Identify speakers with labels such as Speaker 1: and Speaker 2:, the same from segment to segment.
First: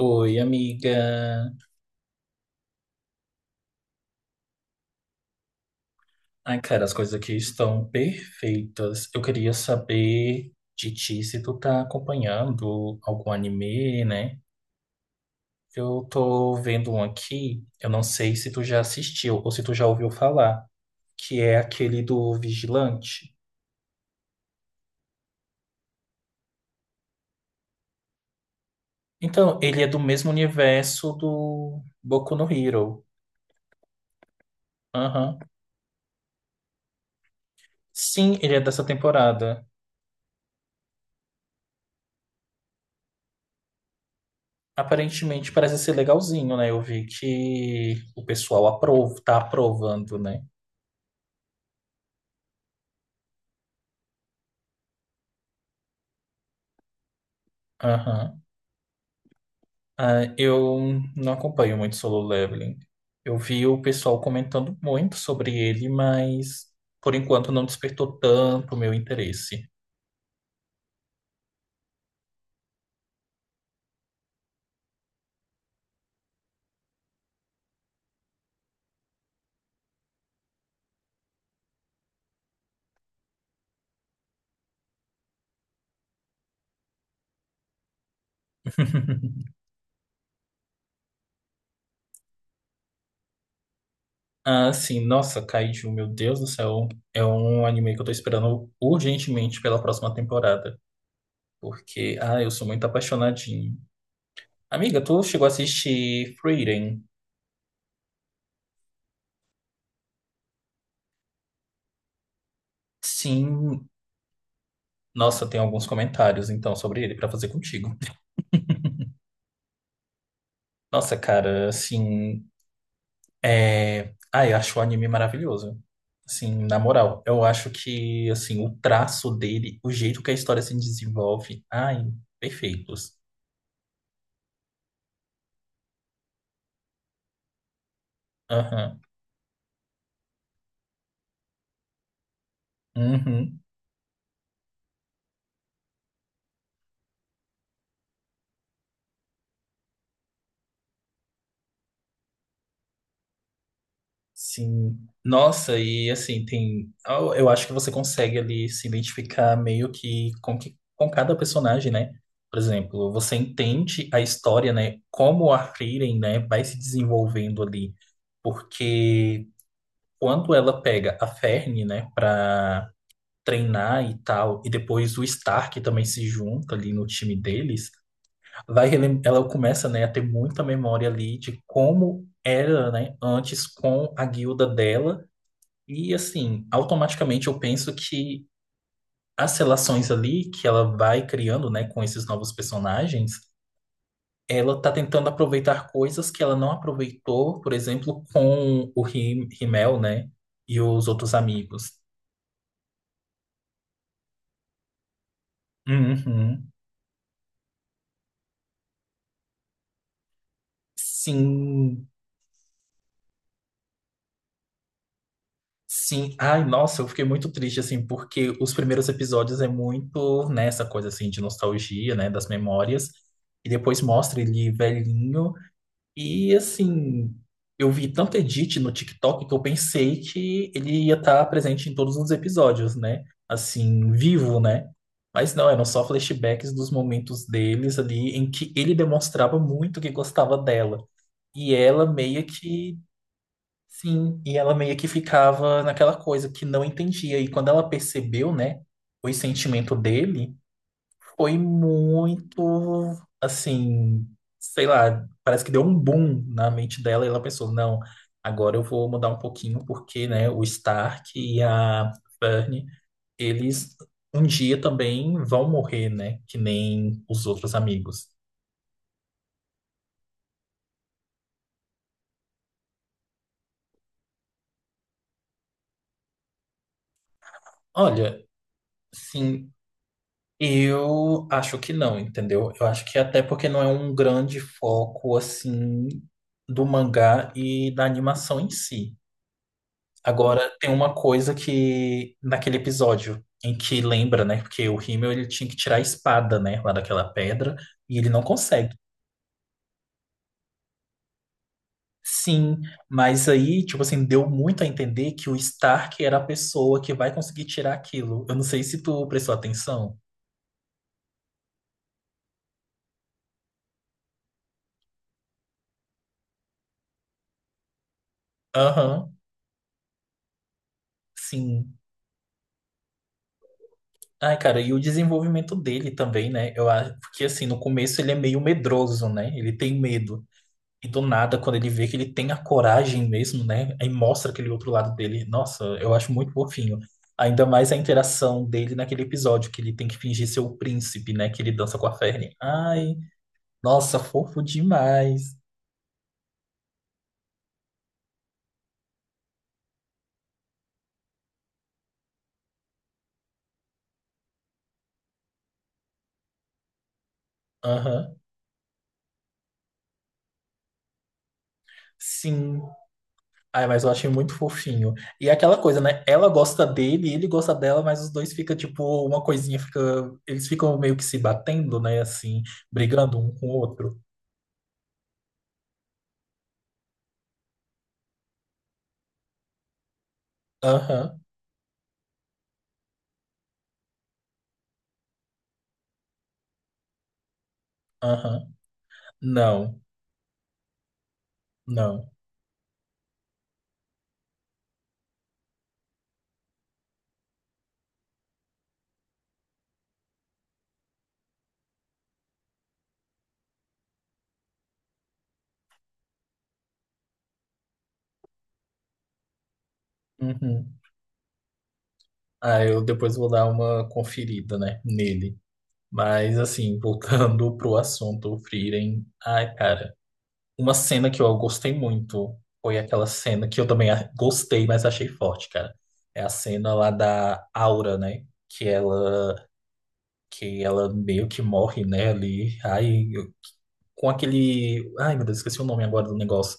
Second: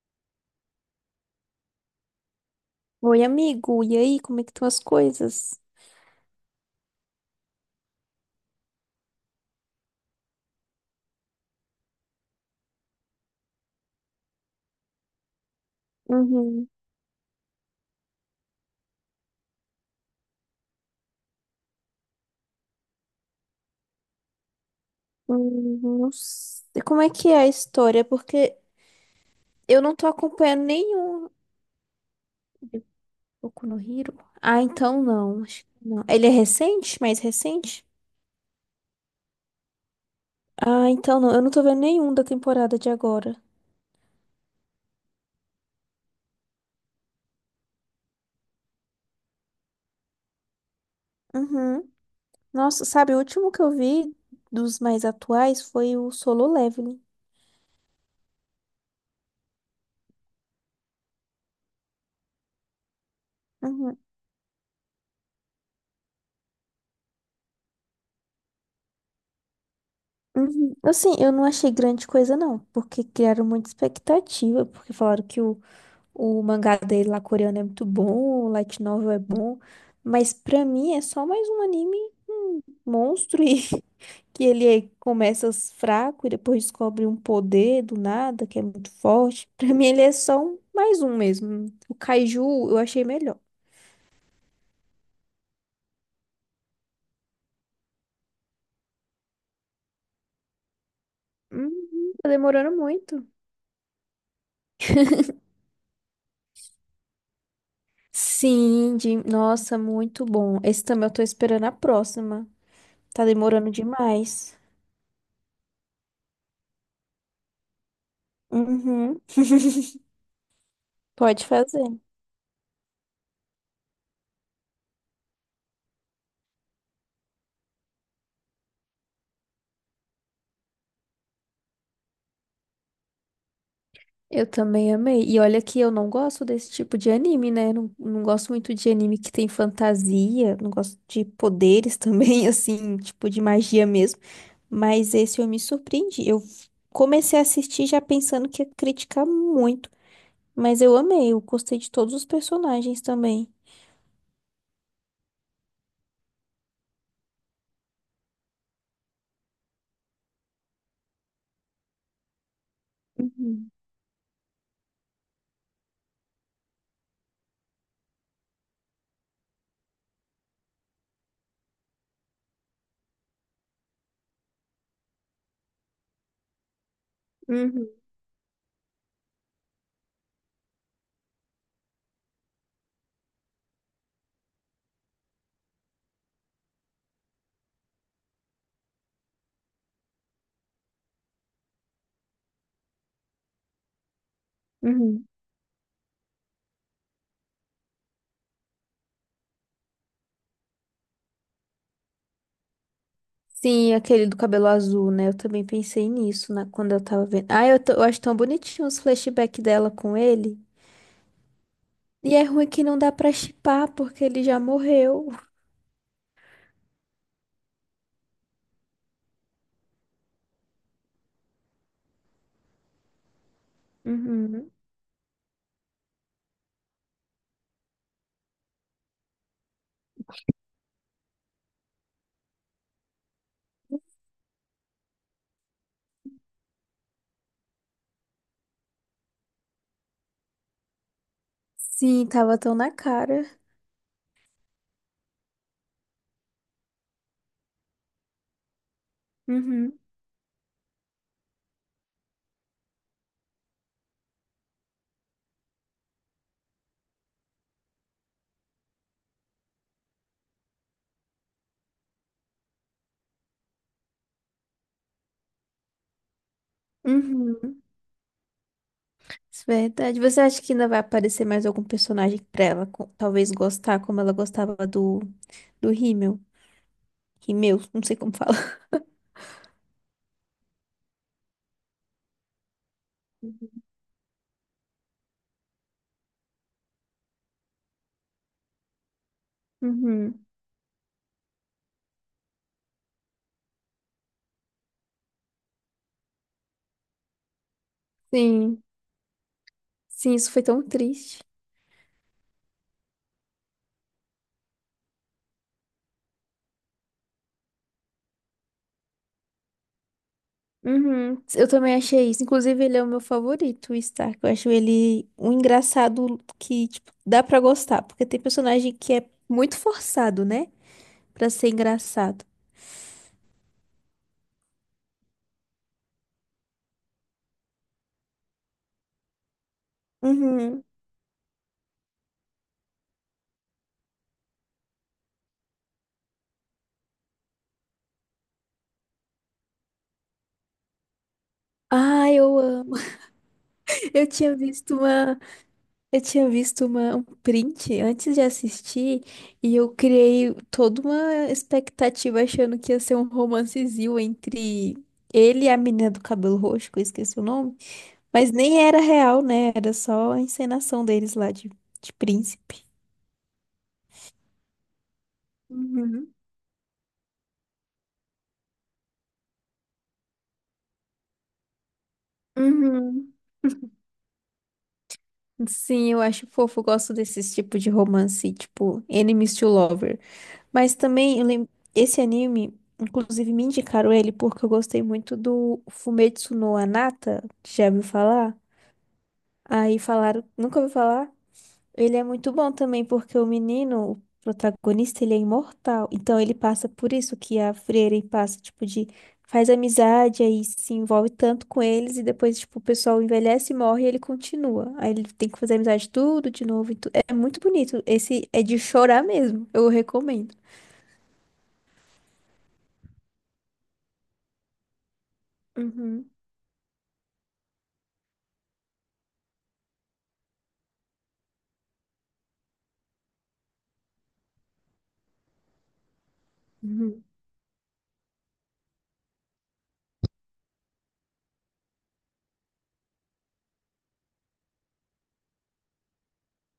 Speaker 1: Oi, amiga.
Speaker 2: Oi, amigo. E aí, como é que estão as coisas?
Speaker 1: Ai, cara, as coisas aqui estão perfeitas. Eu queria saber de ti se tu tá acompanhando algum anime, né? Eu tô
Speaker 2: Uhum.
Speaker 1: vendo um aqui, eu não sei se tu já assistiu ou se tu já ouviu falar, que é aquele do Vigilante.
Speaker 2: Não sei. Como é que é a história? Porque
Speaker 1: Então,
Speaker 2: eu
Speaker 1: ele é
Speaker 2: não
Speaker 1: do
Speaker 2: tô
Speaker 1: mesmo
Speaker 2: acompanhando
Speaker 1: universo
Speaker 2: nenhum.
Speaker 1: do Boku no Hero.
Speaker 2: Boku no Hero? Ah, então
Speaker 1: Aham.
Speaker 2: não. Acho que não. Ele é recente? Mais recente?
Speaker 1: Sim, ele é dessa temporada.
Speaker 2: Ah, então não. Eu não tô vendo nenhum da temporada de agora.
Speaker 1: Aparentemente parece ser legalzinho, né? Eu vi que o pessoal aprova, tá aprovando, né?
Speaker 2: Uhum. Nossa, sabe, o último que eu vi dos mais atuais foi o Solo Leveling.
Speaker 1: Aham. Ah, eu não acompanho muito Solo Leveling. Eu vi o
Speaker 2: Uhum.
Speaker 1: pessoal comentando muito sobre ele, mas por enquanto não despertou tanto o meu interesse.
Speaker 2: Uhum. Assim, eu não achei grande coisa, não, porque criaram muita expectativa, porque falaram que o mangá dele lá coreano é muito bom, o light novel é bom, mas pra mim é só mais um anime monstro e que ele começa fraco e depois descobre um poder do nada que é muito forte. Pra mim ele é só mais um mesmo. O Kaiju eu achei melhor.
Speaker 1: Ah, sim, nossa, Kaiju, meu Deus do céu. É um anime que eu tô esperando urgentemente pela próxima temporada.
Speaker 2: Uhum,
Speaker 1: Porque,
Speaker 2: tá
Speaker 1: ah, eu sou
Speaker 2: demorando
Speaker 1: muito
Speaker 2: muito.
Speaker 1: apaixonadinho. Amiga, tu chegou a assistir Frieren?
Speaker 2: Sim, de... nossa, muito bom. Esse também eu tô esperando a próxima. Tá demorando
Speaker 1: Sim,
Speaker 2: demais.
Speaker 1: nossa, tem alguns comentários então sobre ele pra fazer contigo.
Speaker 2: Uhum,
Speaker 1: Nossa,
Speaker 2: pode
Speaker 1: cara,
Speaker 2: fazer.
Speaker 1: assim. É... Ah, eu acho o anime maravilhoso. Assim, na moral, eu acho que assim, o traço dele, o jeito que a história se desenvolve, ai, perfeitos.
Speaker 2: Eu também amei. E olha que eu não gosto desse tipo de anime, né? Não gosto muito de
Speaker 1: Aham.
Speaker 2: anime que tem fantasia, não gosto de poderes também, assim, tipo de
Speaker 1: Uhum.
Speaker 2: magia mesmo. Mas esse eu me surpreendi. Eu comecei a assistir já pensando que ia criticar muito, mas eu amei, eu gostei de todos os personagens também.
Speaker 1: Sim. Nossa, e assim, tem. Eu acho que você consegue ali se identificar meio que, com cada personagem, né? Por exemplo, você
Speaker 2: Uhum,
Speaker 1: entende a história, né? Como a Frieren, né, vai se desenvolvendo ali. Porque quando ela pega a Fern, né, pra treinar e tal, e depois o Stark também se junta ali no time
Speaker 2: uhum,
Speaker 1: deles, ela começa, né, a ter muita memória ali de como era, né, antes com a guilda dela, e assim, automaticamente eu penso que as relações ali que ela vai criando, né, com esses novos personagens, ela tá
Speaker 2: uhum.
Speaker 1: tentando aproveitar coisas que ela não aproveitou, por exemplo, com o Rimmel, né, e os outros amigos.
Speaker 2: Sim, aquele do cabelo azul, né? Eu também pensei
Speaker 1: Uhum.
Speaker 2: quando eu tava vendo. Ah, eu acho tão bonitinho os flashbacks dela com ele.
Speaker 1: Sim,
Speaker 2: E é ruim que não dá pra chipar, porque ele já morreu.
Speaker 1: Sim, ai, nossa, eu fiquei muito triste, assim, porque os primeiros episódios é muito nessa coisa, assim, de nostalgia, né, das memórias, e depois mostra ele
Speaker 2: Uhum.
Speaker 1: velhinho, e, assim, eu vi tanto edit no TikTok que eu pensei que ele ia estar presente em todos os episódios, né, assim, vivo, né, mas não, eram só flashbacks dos momentos deles ali, em que ele demonstrava muito que gostava dela, e ela
Speaker 2: Sim,
Speaker 1: meio
Speaker 2: tava tão na
Speaker 1: que
Speaker 2: cara.
Speaker 1: Sim, e ela meio que ficava naquela coisa que não entendia. E quando ela percebeu, né, o sentimento
Speaker 2: Uhum.
Speaker 1: dele, foi muito, assim, sei lá, parece que deu um boom na mente dela e ela pensou, não, agora eu vou mudar um pouquinho porque, né, o Stark e a Fern, eles um dia também vão morrer, né, que nem os outros
Speaker 2: Uhum.
Speaker 1: amigos.
Speaker 2: Isso é verdade. Você acha que ainda vai aparecer mais algum personagem pra ela, talvez gostar como ela gostava do do Rímel? Rímel, não sei como
Speaker 1: Olha,
Speaker 2: fala.
Speaker 1: sim, eu acho que não, entendeu? Eu acho que até porque não é um grande foco assim do mangá e da animação em si.
Speaker 2: Uhum.
Speaker 1: Agora tem uma coisa que naquele episódio em que lembra, né? Porque o Himmel ele tinha que tirar a espada, né, lá daquela pedra e ele não
Speaker 2: Sim.
Speaker 1: consegue.
Speaker 2: Sim, isso foi tão triste.
Speaker 1: Sim, mas aí, tipo assim, deu muito a entender que o Stark era a pessoa que vai conseguir tirar aquilo. Eu não sei se tu prestou atenção.
Speaker 2: Uhum. Eu também achei isso. Inclusive, ele é o meu favorito, o Stark. Eu acho ele um engraçado que, tipo, dá pra gostar, porque tem personagem que é
Speaker 1: Aham,
Speaker 2: muito forçado, né? Pra ser
Speaker 1: sim.
Speaker 2: engraçado.
Speaker 1: Ai, cara, e o desenvolvimento dele também, né? Eu acho que assim, no começo ele é meio medroso, né? Ele tem medo.
Speaker 2: Uhum.
Speaker 1: E do nada, quando ele vê que ele tem a coragem mesmo, né? Aí mostra aquele outro lado dele. Nossa, eu acho muito fofinho. Ainda mais a interação dele naquele episódio que ele tem que fingir ser o príncipe, né? Que ele dança com a
Speaker 2: Ah,
Speaker 1: Fern.
Speaker 2: eu amo.
Speaker 1: Ai, nossa,
Speaker 2: Eu tinha
Speaker 1: fofo
Speaker 2: visto uma,
Speaker 1: demais.
Speaker 2: eu tinha visto um print antes de assistir e eu criei toda uma expectativa achando que ia ser um romancezinho entre ele e a menina do cabelo roxo, que eu esqueci o nome,
Speaker 1: Aham.
Speaker 2: mas nem era real, né? Era só a encenação deles lá de
Speaker 1: Sim.
Speaker 2: príncipe.
Speaker 1: Ai, mas eu achei muito fofinho. E é aquela coisa, né?
Speaker 2: Uhum.
Speaker 1: Ela gosta dele, ele gosta dela, mas os dois fica tipo, uma coisinha fica. Eles ficam meio que se batendo, né? Assim,
Speaker 2: Uhum.
Speaker 1: brigando um com o outro.
Speaker 2: Sim, eu acho fofo, eu gosto desses tipos de romance, tipo enemies to lovers. Mas também
Speaker 1: Aham,
Speaker 2: eu lembro, esse anime, inclusive me indicaram ele porque eu gostei muito do Fumetsu no Anata, já ouviu falar?
Speaker 1: aham.
Speaker 2: Aí
Speaker 1: Não,
Speaker 2: falaram, nunca ouviu falar? Ele é
Speaker 1: não.
Speaker 2: muito bom também porque o menino, o protagonista, ele é imortal. Então ele passa por isso que a Frieren passa, tipo, de faz amizade, aí se envolve tanto com eles e depois, tipo, o pessoal envelhece, morre e ele continua. Aí ele tem que fazer amizade tudo de novo. É muito bonito. Esse é de chorar mesmo. Eu recomendo.
Speaker 1: Uhum. Ah, eu depois vou dar uma conferida, né? Nele.
Speaker 2: Uhum.
Speaker 1: Mas, assim, voltando pro assunto, o Frieren. Ai, cara. Uma cena que eu gostei muito foi aquela cena que eu também gostei, mas achei forte, cara. É a cena lá
Speaker 2: Uhum.
Speaker 1: da Aura, né? Que ela meio que morre, né? Ali, aí eu- com aquele, ai meu Deus, esqueci o nome agora do negócio.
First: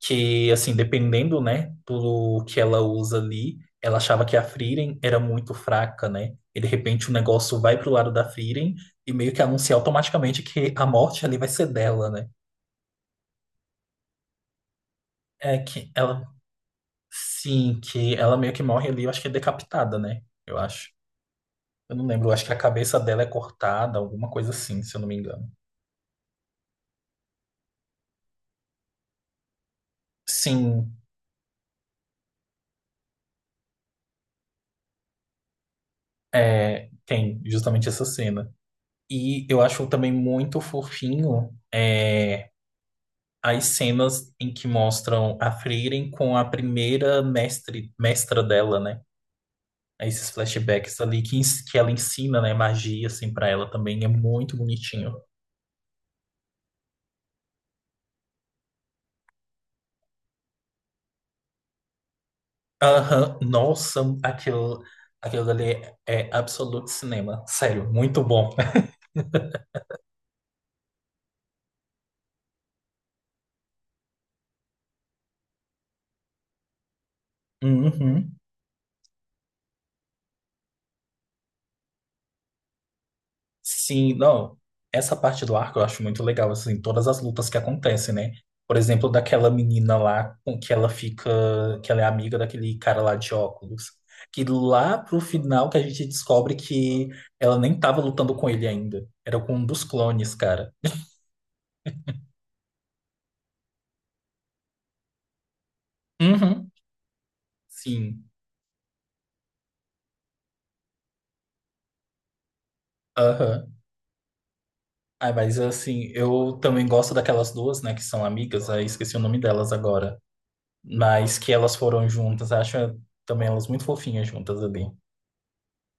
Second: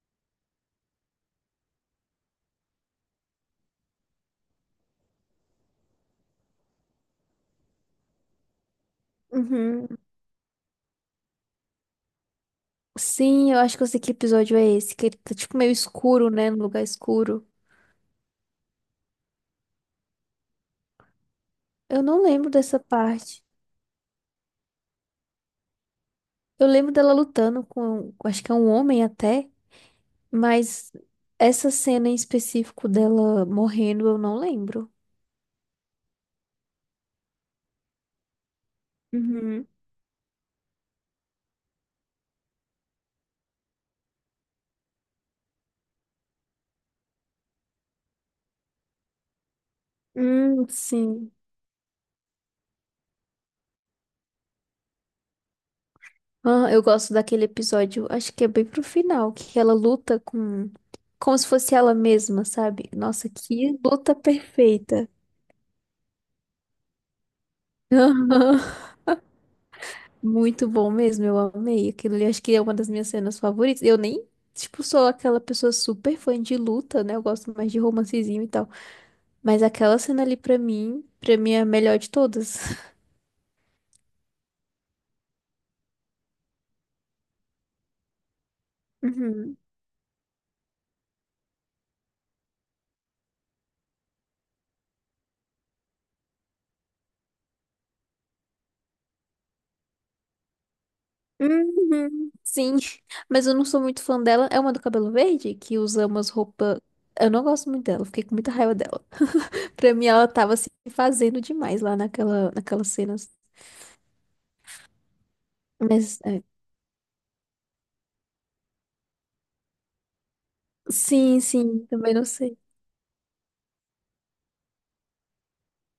Speaker 1: Que assim, dependendo, né, do que ela usa ali, ela achava que a Frieren era muito fraca, né? E de repente o negócio vai pro lado da Frieren e meio que anuncia
Speaker 2: Uhum.
Speaker 1: automaticamente que a morte ali vai ser dela, né?
Speaker 2: Sim, eu acho que eu sei que episódio é esse, que ele tá tipo
Speaker 1: É
Speaker 2: meio
Speaker 1: que ela
Speaker 2: escuro, né? No lugar escuro.
Speaker 1: Sim, que ela meio que morre ali, eu acho que é decapitada, né? Eu acho. Eu
Speaker 2: Eu
Speaker 1: não
Speaker 2: não
Speaker 1: lembro, eu acho
Speaker 2: lembro
Speaker 1: que a
Speaker 2: dessa
Speaker 1: cabeça dela é
Speaker 2: parte.
Speaker 1: cortada, alguma coisa assim, se eu não me engano.
Speaker 2: Eu lembro dela lutando com, acho que é um homem até, mas
Speaker 1: Sim,
Speaker 2: essa cena em específico dela morrendo, eu não lembro.
Speaker 1: é, tem justamente essa cena. E eu
Speaker 2: Uhum.
Speaker 1: acho também muito fofinho é, as cenas em que mostram a Frieren com a primeira mestre, mestra dela, né? Esses flashbacks ali
Speaker 2: Sim.
Speaker 1: que, que ela ensina, né, magia, assim, para ela também é muito bonitinho.
Speaker 2: Ah, eu gosto daquele episódio, acho que é bem pro final, que ela luta como se fosse ela mesma, sabe? Nossa,
Speaker 1: Aham,
Speaker 2: que
Speaker 1: nossa,
Speaker 2: luta
Speaker 1: aquilo,
Speaker 2: perfeita.
Speaker 1: aquilo dali é absoluto cinema. Sério, muito bom.
Speaker 2: Muito bom mesmo, eu amei aquilo ali. Acho que é uma das minhas cenas favoritas. Eu nem, tipo, sou aquela pessoa super fã de luta, né? Eu gosto mais de
Speaker 1: Uhum.
Speaker 2: romancezinho e tal. Mas aquela cena ali, pra mim é a melhor de todas.
Speaker 1: Sim, não. Essa parte do arco eu acho muito legal, assim, todas as lutas que acontecem, né? Por exemplo, daquela
Speaker 2: Uhum.
Speaker 1: menina lá com que ela fica, que ela é amiga daquele cara lá de óculos. Que lá pro final que a gente descobre que ela nem tava lutando com ele ainda. Era com um dos clones, cara.
Speaker 2: Uhum. Sim, mas eu não sou muito fã dela. É uma do cabelo verde que usa umas
Speaker 1: Uhum.
Speaker 2: roupas. Eu não gosto muito dela, fiquei
Speaker 1: Sim.
Speaker 2: com muita raiva dela. Pra mim, ela tava se fazendo demais lá naquelas cenas.
Speaker 1: Aham. Ah, mas assim,
Speaker 2: Mas, é,
Speaker 1: eu também gosto daquelas duas, né, que são amigas, aí esqueci o nome delas agora. Mas
Speaker 2: sim,
Speaker 1: que elas
Speaker 2: sim,
Speaker 1: foram
Speaker 2: também não
Speaker 1: juntas,
Speaker 2: sei.
Speaker 1: acho também elas muito fofinhas juntas ali.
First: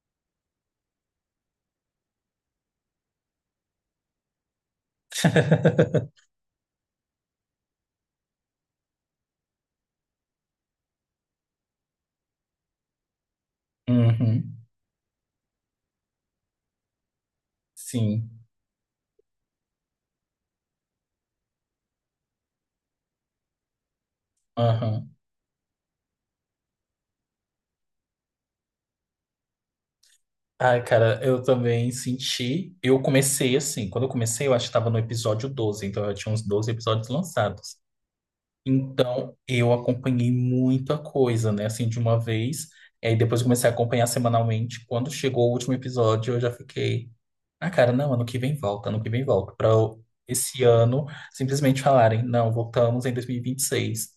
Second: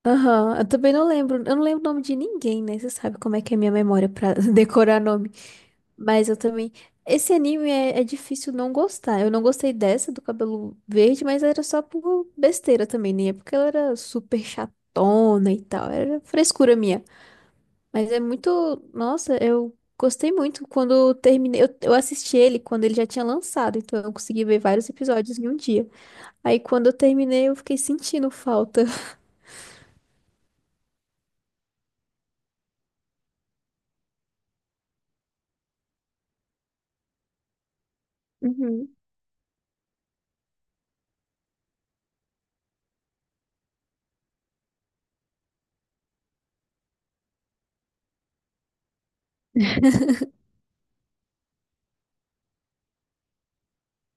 Speaker 2: Aham, eu também não lembro. Eu não lembro o nome de ninguém, né? Você sabe como é que é minha memória pra decorar nome. Mas eu também. Esse anime é difícil não gostar. Eu não gostei dessa do cabelo verde, mas era só por besteira também, né? Porque ela era super
Speaker 1: Uhum,
Speaker 2: chatona e tal. Era frescura minha. Mas é
Speaker 1: sim.
Speaker 2: muito. Nossa, eu gostei muito quando eu terminei. Eu assisti ele quando ele já tinha lançado, então eu consegui ver vários
Speaker 1: Aham.
Speaker 2: episódios em um dia. Aí quando eu terminei, eu fiquei sentindo falta.
Speaker 1: Ai, cara, eu também senti. Eu comecei assim, quando eu comecei, eu acho que estava no episódio 12, então eu tinha uns 12 episódios lançados.
Speaker 2: Uhum.
Speaker 1: Então eu acompanhei muita coisa, né, assim, de uma vez. E aí depois eu comecei a acompanhar semanalmente. Quando chegou o último episódio, eu já fiquei. Ah, cara, não, ano que vem volta, ano que vem volta. Pra esse ano simplesmente falarem, não, voltamos em 2026.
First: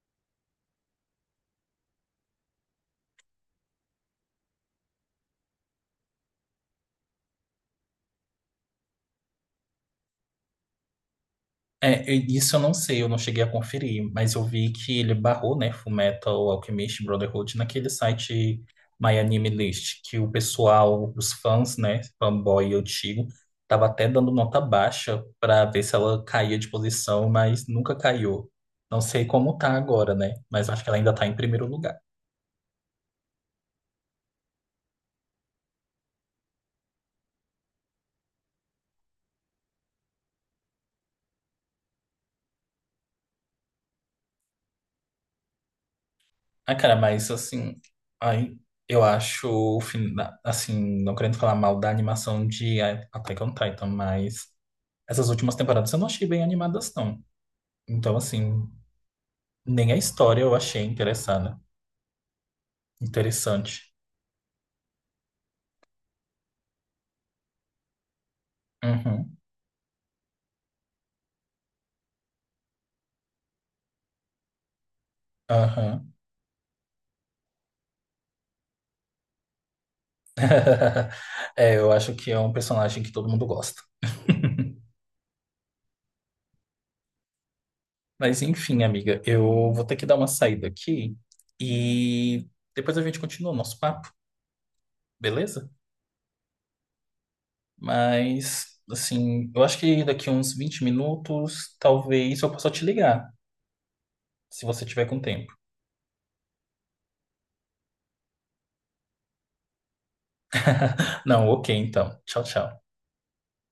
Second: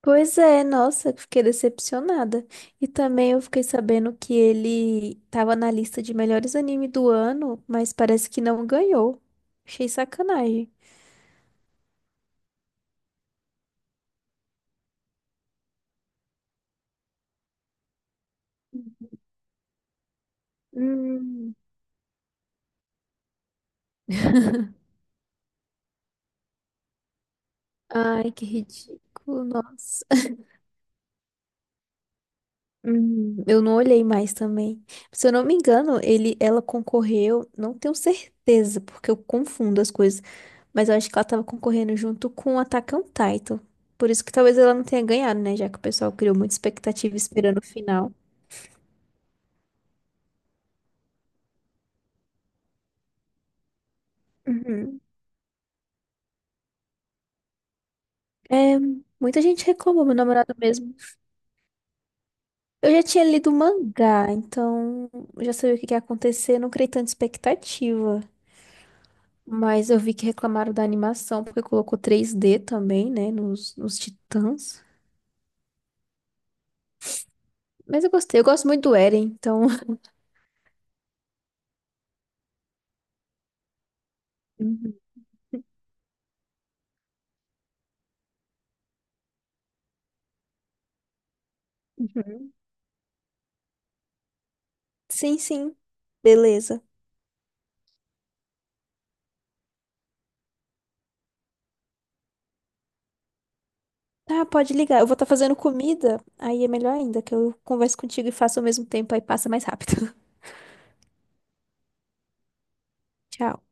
Speaker 2: Pois é, nossa, fiquei decepcionada. E também eu fiquei sabendo que ele tava na lista de melhores anime do ano, mas parece que não ganhou. Achei sacanagem.
Speaker 1: É, eu- isso eu não sei, eu não cheguei a conferir, mas eu vi que ele barrou, né, Fullmetal Alchemist Brotherhood naquele site My Anime List, que o pessoal, os
Speaker 2: Hum,
Speaker 1: fãs, né, fanboy antigo, tava até dando nota baixa pra ver se ela caía de posição, mas nunca
Speaker 2: Ai, que
Speaker 1: caiu. Não sei
Speaker 2: ridículo,
Speaker 1: como tá
Speaker 2: nossa.
Speaker 1: agora, né, mas acho que ela ainda tá em primeiro lugar.
Speaker 2: Eu não olhei mais também. Se eu não me engano, ela concorreu, não tenho certeza, porque eu confundo as coisas, mas eu acho que ela tava concorrendo junto com Attack on Titan. Por isso que talvez ela não tenha ganhado, né? Já que o pessoal criou muita
Speaker 1: Ah, cara,
Speaker 2: expectativa
Speaker 1: mas
Speaker 2: esperando o
Speaker 1: assim,
Speaker 2: final.
Speaker 1: aí eu acho, assim, não querendo falar mal da animação de Attack on Titan, mas
Speaker 2: Uhum.
Speaker 1: essas últimas temporadas eu não achei bem animadas, não. Então, assim,
Speaker 2: É, muita gente
Speaker 1: nem a
Speaker 2: reclamou, meu
Speaker 1: história eu
Speaker 2: namorado
Speaker 1: achei
Speaker 2: mesmo.
Speaker 1: interessada,
Speaker 2: Eu já tinha lido o
Speaker 1: interessante.
Speaker 2: mangá, então eu já sabia o que que ia acontecer, não criei tanta expectativa.
Speaker 1: Uhum,
Speaker 2: Mas eu vi que reclamaram da animação, porque colocou 3D também, né, nos Titãs.
Speaker 1: aham.
Speaker 2: Mas eu gostei, eu gosto muito do Eren, então.
Speaker 1: É, eu acho que é um personagem que todo mundo gosta.
Speaker 2: Uhum.
Speaker 1: Mas enfim, amiga, eu vou ter que dar uma saída aqui e
Speaker 2: Uhum.
Speaker 1: depois a gente continua o nosso papo,
Speaker 2: Sim,
Speaker 1: beleza?
Speaker 2: sim. Beleza.
Speaker 1: Mas, assim, eu acho que daqui uns 20 minutos, talvez eu possa te ligar,
Speaker 2: Tá,
Speaker 1: se
Speaker 2: pode
Speaker 1: você
Speaker 2: ligar.
Speaker 1: tiver
Speaker 2: Eu vou
Speaker 1: com
Speaker 2: estar
Speaker 1: tempo.
Speaker 2: fazendo comida, aí é melhor ainda, que eu converso contigo e faço ao mesmo tempo, aí passa mais rápido.
Speaker 1: Não, ok, então. Tchau, tchau.
Speaker 2: Tchau.